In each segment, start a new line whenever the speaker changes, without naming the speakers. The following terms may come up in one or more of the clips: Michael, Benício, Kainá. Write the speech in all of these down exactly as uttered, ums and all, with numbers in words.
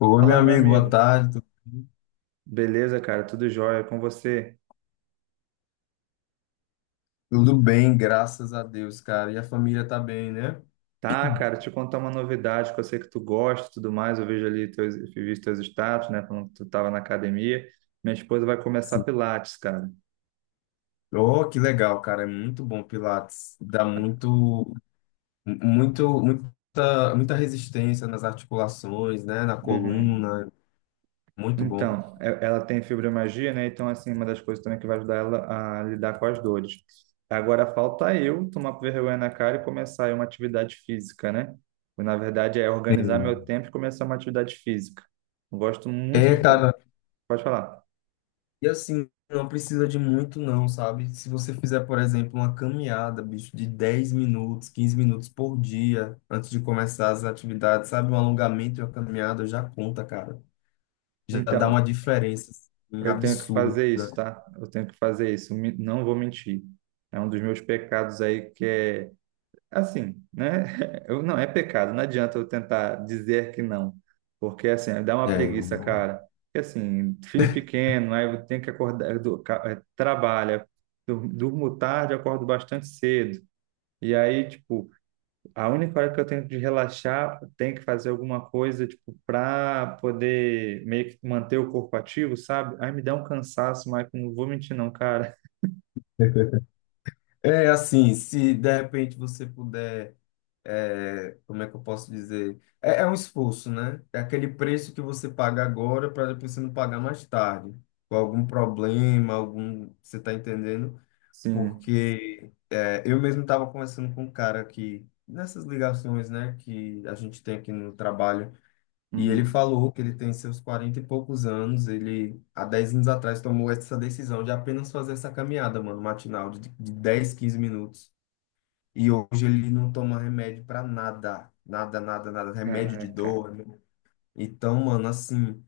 Oi, meu
Fala, meu
amigo, boa
amigo.
tarde. Tu-
Beleza, cara? Tudo jóia com você?
Tudo bem, graças a Deus, cara. E a família tá bem, né?
Tá, cara, te contar uma novidade que eu sei que tu gosta e tudo mais. Eu vejo ali teus, eu vi teus status, né? Quando tu tava na academia. Minha esposa vai começar
Sim.
Pilates, cara.
Oh, que legal, cara. É muito bom Pilates. Dá muito, muito, muita, muita resistência nas articulações, né? Na
Uhum.
coluna. Muito bom.
Então, e- ela tem fibromialgia, né? Então, assim, uma das coisas também que vai ajudar ela a lidar com as dores. Agora falta eu tomar vergonha na cara e começar aí uma atividade física, né? Na verdade, é organizar meu
Sim.
tempo e começar uma atividade física. Eu gosto muito
É,
de... fa-
cara.
Pode falar.
E assim, não precisa de muito, não, sabe? Se você fizer, por exemplo, uma caminhada, bicho, de dez minutos, quinze minutos por dia, antes de começar as atividades, sabe? Um alongamento e uma caminhada já conta, cara. Já dá uma
Então,
diferença assim,
eu tenho que fazer isso,
absurda.
tá? Eu tenho que fazer isso. Me- Não vou mentir. É um dos meus pecados aí que é assim, né? Eu, não, é pecado. Não adianta eu tentar dizer que não, porque assim, dá uma preguiça, cara. Porque assim, filho pequeno, aí eu tenho que acordar, eu dou- ca- eh, trabalha, dur- durmo tarde, acordo bastante cedo. E aí, tipo, a única hora que eu tenho de relaxar, eu tenho que fazer alguma coisa, tipo, para poder meio que manter o corpo ativo, sabe? Ai, me dá um cansaço, Michael, não vou mentir não, cara.
É, é assim, se de repente você puder, é, como é que eu posso dizer? É, é um esforço, né? É aquele preço que você paga agora para depois você não pagar mais tarde, com algum problema, algum, você está entendendo?
Sim.
Porque é, eu mesmo estava conversando com um cara que nessas ligações, né, que a gente tem aqui no trabalho. E ele
Uhum.
falou que ele tem seus quarenta e poucos anos. Ele, há dez anos atrás, tomou essa decisão de apenas fazer essa caminhada, mano, matinal, de, de dez, quinze minutos. E hoje ele não toma remédio pra nada. Nada, nada, nada. Remédio de
Caraca.
dor. Né? Então, mano, assim.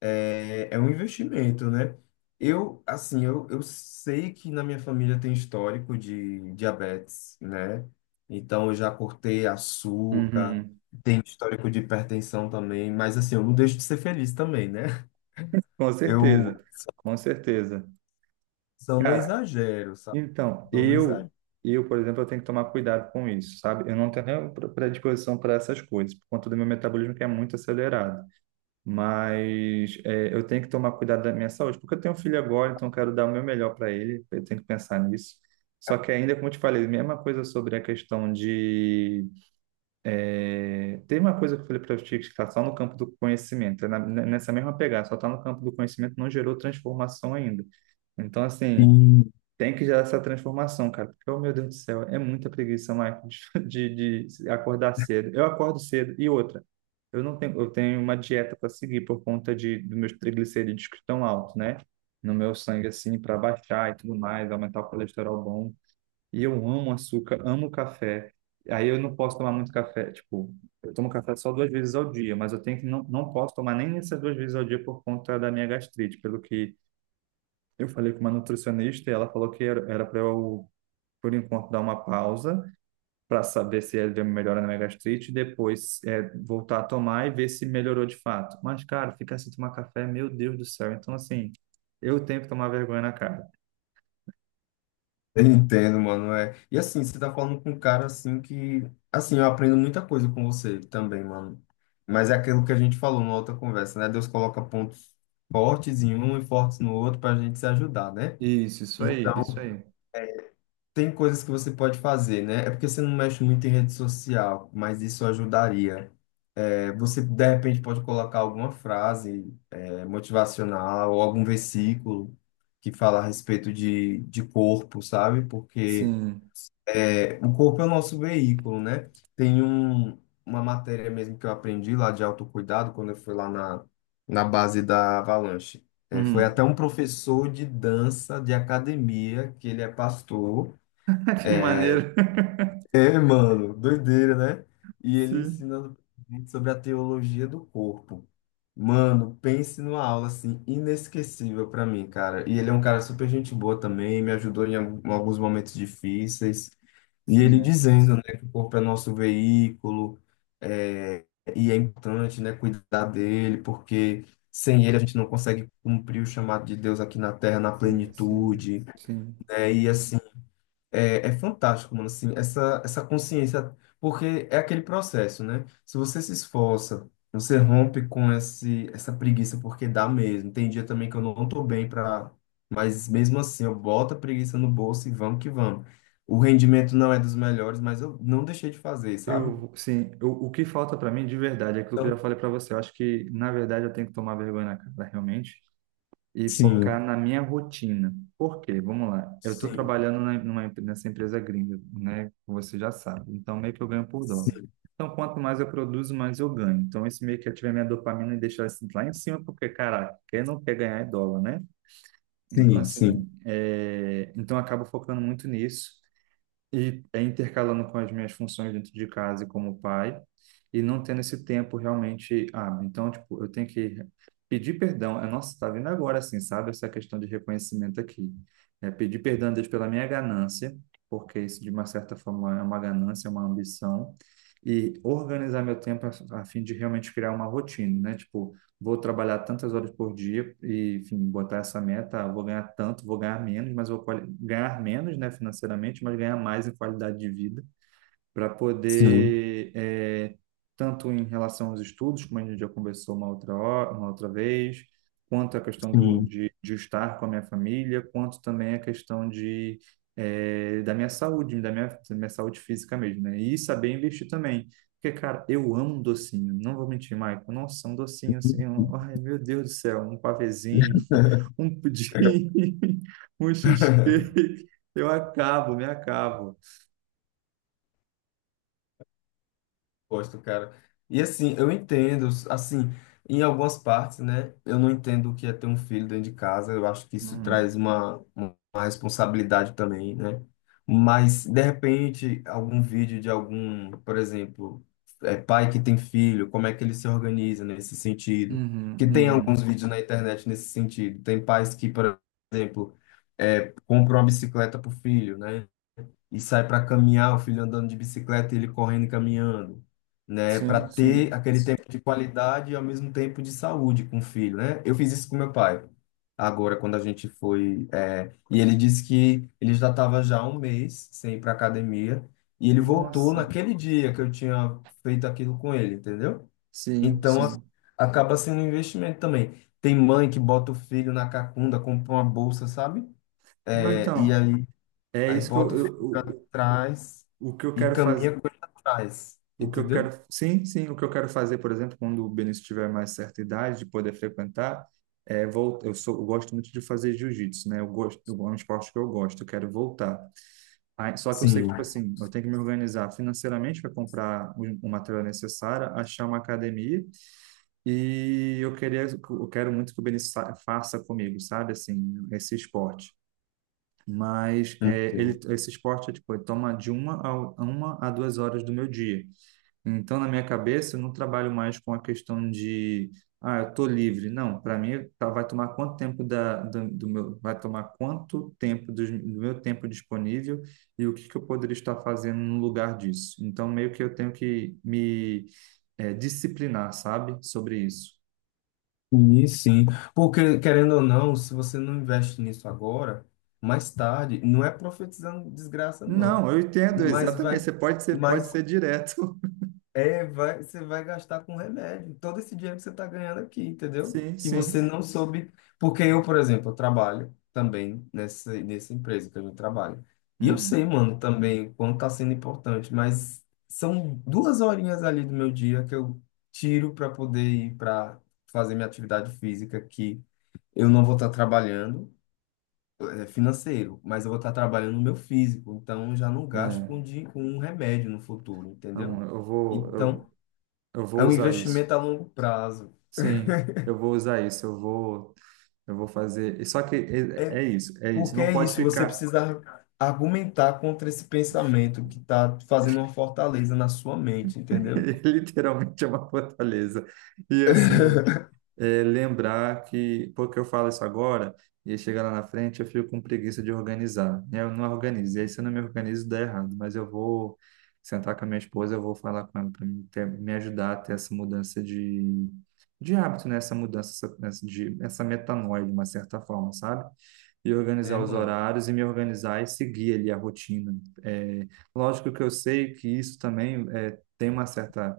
É, é um investimento, né? Eu, assim, eu, eu sei que na minha família tem histórico de diabetes, né? Então, eu já cortei açúcar,
Uhum.
tem histórico de hipertensão também, mas assim, eu não deixo de ser feliz também, né?
Com
Eu
certeza. Com certeza.
só não
Cara,
exagero, sabe?
então,
Só não
eu,
exagero.
eu, por exemplo, eu tenho que tomar cuidado com isso, sabe? Eu não tenho nem predisposição para essas coisas, por conta do meu metabolismo que é muito acelerado. mas é, eu tenho que tomar cuidado da minha saúde, porque eu tenho um filho agora, então eu quero dar o meu melhor para ele, eu tenho que pensar nisso. Só que ainda, como eu te falei, mesma coisa sobre a questão de... é, Tem uma coisa que eu falei para ti que está só no campo do conhecimento, é na- nessa mesma pegada, só está no campo do conhecimento, não gerou transformação ainda. Então, assim, tem que gerar essa transformação, cara. Porque, oh, meu Deus do céu, é muita preguiça, Michael, de, de acordar cedo. Eu acordo cedo. E outra, eu não tenho, eu tenho uma dieta para seguir por conta de, dos meus triglicerídeos que estão altos, né? No meu sangue, assim, para baixar e tudo mais, aumentar o colesterol bom. E eu amo açúcar, amo café. Aí eu não posso tomar muito café. Tipo, eu tomo café só duas vezes ao dia, mas eu tenho que não, não posso tomar nem essas duas vezes ao dia por conta da minha gastrite, pelo que eu falei com uma nutricionista e ela falou que era para eu, por enquanto, dar uma pausa para saber se ele deu uma melhora na minha gastrite e depois é, voltar a tomar e ver se melhorou de fato. Mas, cara, ficar sem tomar café, meu Deus do céu. Então, assim, eu tenho que tomar vergonha na cara.
Entendo, mano, é. E assim, você tá falando com um cara assim que, assim, eu aprendo muita coisa com você também, mano. Mas é aquilo que a gente falou na outra conversa, né? Deus coloca pontos fortes em um e fortes no outro pra gente se ajudar, né?
Isso, isso
Então,
aí, isso aí.
tem coisas que você pode fazer, né? É porque você não mexe muito em rede social, mas isso ajudaria. É, você, de repente, pode colocar alguma frase, é, motivacional ou algum versículo que fala a respeito de, de corpo, sabe? Porque
Sim.
é, o corpo é o nosso veículo, né? Tem um, uma matéria mesmo que eu aprendi lá de autocuidado quando eu fui lá na, na base da Avalanche. É, foi até
Uhum.
um professor de dança de academia, que ele é pastor.
Que maneiro.
É, mano, doideira, né? E ele
Sim,
ensina sobre a teologia do corpo. Mano, pense numa aula assim inesquecível pra mim, cara. E ele é um cara super gente boa também, me ajudou em al- em alguns momentos difíceis. E ele
sim,
dizendo, né, que o corpo é nosso veículo, é, e é importante, né, cuidar dele, porque sem ele a gente não consegue cumprir o chamado de Deus aqui na Terra na
sim, sim,
plenitude,
sim.
né? E assim, é, é fantástico, mano, assim, essa, essa, consciência, porque é aquele processo, né? Se você se esforça, você rompe com esse, essa preguiça, porque dá mesmo. Tem dia também que eu não tô bem para, mas mesmo assim, eu boto a preguiça no bolso e vamos que vamos. O rendimento não é dos melhores, mas eu não deixei de fazer, sabe?
Eu, sim, eu- o que falta para mim de verdade é aquilo que eu já
Então,
falei para você. Eu acho que, na verdade, eu tenho que tomar vergonha na cara, realmente, e
sim,
focar na minha rotina. Por quê? Vamos lá. Eu estou
sim,
trabalhando na- numa, empre- nessa empresa gringa, né? Como você já sabe. Então, meio que eu ganho por dólar.
sim,
Então, quanto mais eu produzo, mais eu ganho. Então, isso meio que ativa minha dopamina e deixa assim, lá em cima, porque, caraca, quem não quer ganhar é dólar, né? Então,
sim, sim,
assim, é... então eu acabo focando muito nisso e é intercalando com as minhas funções dentro de casa e como pai, e não tendo esse tempo realmente hábil. Então, tipo, eu tenho que pedir perdão. É, nossa, tá vindo agora, assim, sabe? Essa questão de reconhecimento aqui. É pedir perdão a Deus pela minha ganância, porque isso, de uma certa forma, é uma ganância, é uma ambição. E organizar meu tempo a, a fim de realmente criar uma rotina, né? Tipo, vou trabalhar tantas horas por dia e, enfim, botar essa meta, ah, vou ganhar tanto, vou ganhar menos, mas vou ganhar menos, né, financeiramente, mas ganhar mais em qualidade de vida para
sim,
poder, é, tanto em relação aos estudos, como a gente já conversou uma outra hora, uma outra vez, quanto a questão do,
sim.
de, de estar com a minha família, quanto também a questão de, é, da minha saúde, da minha, da minha saúde física mesmo, né? E saber investir também. Porque, cara, eu amo um docinho, não vou mentir, Maicon. Nossa, um docinho assim, um- ai meu Deus do céu, um pavezinho, um pudim, um cheesecake, eu acabo, me acabo.
Gosto, cara. E assim, eu entendo, assim, em algumas partes, né? Eu não entendo o que é ter um filho dentro de casa. Eu acho que isso
Hum.
traz uma, uma responsabilidade também, né? Mas, de repente, algum vídeo de algum, por exemplo, é, pai que tem filho, como é que ele se organiza nesse sentido?
Uhum,
Que tem alguns
uhum.
vídeos na internet nesse sentido. Tem pais que, por exemplo, é, compram uma bicicleta pro filho, né? E sai para caminhar, o filho andando de bicicleta e ele correndo e caminhando, né? Para
Sim, sim.
ter aquele tempo de qualidade e ao mesmo tempo de saúde com o filho, né? Eu fiz isso com meu pai. Agora, quando a gente foi, é, e ele disse que ele já estava já há um mês sem ir para academia e ele voltou
Nossa,
naquele dia que eu tinha feito aquilo com ele, entendeu?
sim,
Então, a-
sim.
acaba sendo um investimento também. Tem mãe que bota o filho na cacunda, compra uma bolsa, sabe?
Não,
É, e
então,
aí.
é
Aí
isso que eu,
bota o fio
eu-
pra
o, o,
trás
o o que eu
e
quero fazer,
caminha com ele atrás,
o que eu quero,
entendeu?
sim, sim, o que eu quero fazer, por exemplo, quando o Benício tiver mais certa idade de poder frequentar, é vol- eu sou, eu gosto muito de fazer jiu-jitsu, né? Eu gosto, é um esporte que eu gosto, eu quero voltar. Aí, só que eu sei que,
Sim,
tipo assim, eu tenho que me organizar financeiramente para comprar o, o material necessário, achar uma academia. E eu queria, eu quero muito que o Benício sa- faça comigo, sabe, assim, esse esporte. Mas é, ele,
entendo.
esse esporte, é, tipo, ele toma de uma a, uma a duas horas do meu dia. Então, na minha cabeça, eu não trabalho mais com a questão de, ah, eu tô livre. Não, para mim, tá- vai tomar quanto tempo da, do, do meu, vai tomar quanto tempo dos- do, meu tempo disponível e o que que eu poderia estar fazendo no lugar disso. Então, meio que eu tenho que me, é, disciplinar, sabe, sobre isso.
E sim, porque querendo ou não, se você não investe nisso agora, mais tarde, não é profetizando desgraça, não,
Não, eu entendo,
mas
exatamente.
vai,
Você pode ser, pode
mas
ser direto.
é, vai, você vai gastar com remédio. Todo esse dinheiro que você está ganhando aqui, entendeu?
Sim,
Que você
sim.
não soube. Porque eu, por exemplo, eu trabalho também nessa, nessa, empresa que eu trabalho. E eu sei,
Hum,
mano, também o quanto está sendo importante, mas são duas horinhas ali do meu dia que eu tiro para poder ir para fazer minha atividade física, que eu não vou estar trabalhando, é, financeiro, mas eu vou estar trabalhando no meu físico. Então, eu já não gasto
é.
com, di- com um remédio no futuro,
Não,
entendeu?
eu vou, eu,
Então.
eu vou
É um
usar isso.
investimento a longo prazo.
Sim, eu vou usar isso. Eu vou, eu vou fazer. E só que é,
É
é isso, é isso.
porque é
Não pode
isso, você
ficar.
precisa argumentar contra esse pensamento que está fazendo uma fortaleza na sua mente, entendeu?
Literalmente é uma fortaleza. E assim, é, lembrar que, porque eu falo isso agora, e aí chega lá na frente, eu fico com preguiça de organizar. E eu não organizo. E aí, se eu não me organizo, dá errado. Mas eu vou sentar com a minha esposa, eu vou falar com ela para me, ter- me ajudar a ter essa mudança de, de hábito, né? Essa mudança, essa, essa, de, essa metanoia, de uma certa forma, sabe? E
É,
organizar os
mano.
horários e me organizar e seguir ali a rotina. É, lógico que eu sei que isso também é, tem uma certa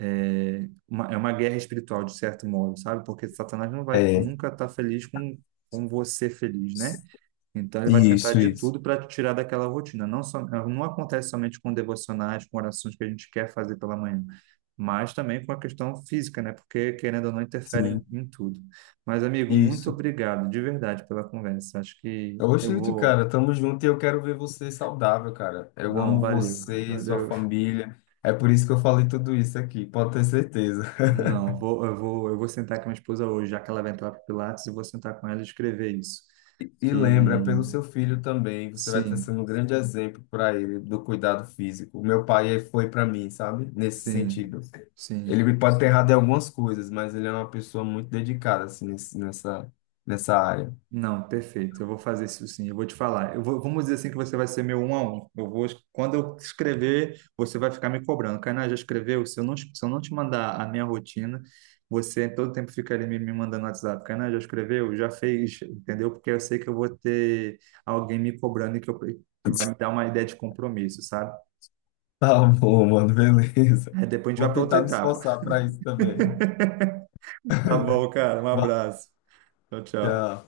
é uma, é uma guerra espiritual, de certo modo, sabe? Porque Satanás não vai
É,
nunca estar tá feliz com, com você feliz, né? Então, ele vai tentar
isso,
de
isso.
tudo para te tirar daquela rotina. Não, só, eh, não acontece somente com devocionais, com orações que a gente quer fazer pela manhã, mas também com a questão física, né? Porque, querendo ou não, interfere
Sim,
em, em tudo. Mas, amigo, muito
isso.
obrigado, de verdade, pela conversa. Acho que eu
Oxente,
vou.
cara, tamo junto e eu quero ver você saudável, cara. Eu
Não,
amo
valeu.
você, sua
Valeu.
família. É por isso que eu falei tudo isso aqui, pode ter certeza.
Não, vou, eu vou, eu vou sentar com a minha esposa hoje, já que ela vai entrar para Pilates, e vou sentar com ela e escrever isso.
E lembra, pelo
Que
seu filho também, você vai estar
sim,
sendo um grande exemplo para ele do cuidado físico. O meu pai ele foi para mim, sabe? Nesse
sim,
sentido. Ele
sim.
me pode ter errado em algumas coisas, mas ele é uma pessoa muito dedicada assim, nesse- nessa, nessa área.
Não, perfeito. Eu vou fazer isso sim. Eu vou te falar. Eu vou, vamos dizer assim que você vai ser meu um a um. Eu vou, quando eu escrever, você vai ficar me cobrando. Kainá, já escreveu? Se eu não, se eu não te mandar a minha rotina, você todo tempo fica ali me, me mandando WhatsApp. Kainá, já escreveu? Já fez? Entendeu? Porque eu sei que eu vou ter alguém me cobrando e que, eu, que vai me dar uma ideia de compromisso, sabe?
Tá bom, mano, beleza.
Aí depois a gente vai
Vou
para outra
tentar me
etapa.
esforçar para isso também.
Tá bom, cara. Um
Vai,
abraço. Tchau, tchau.
tchau.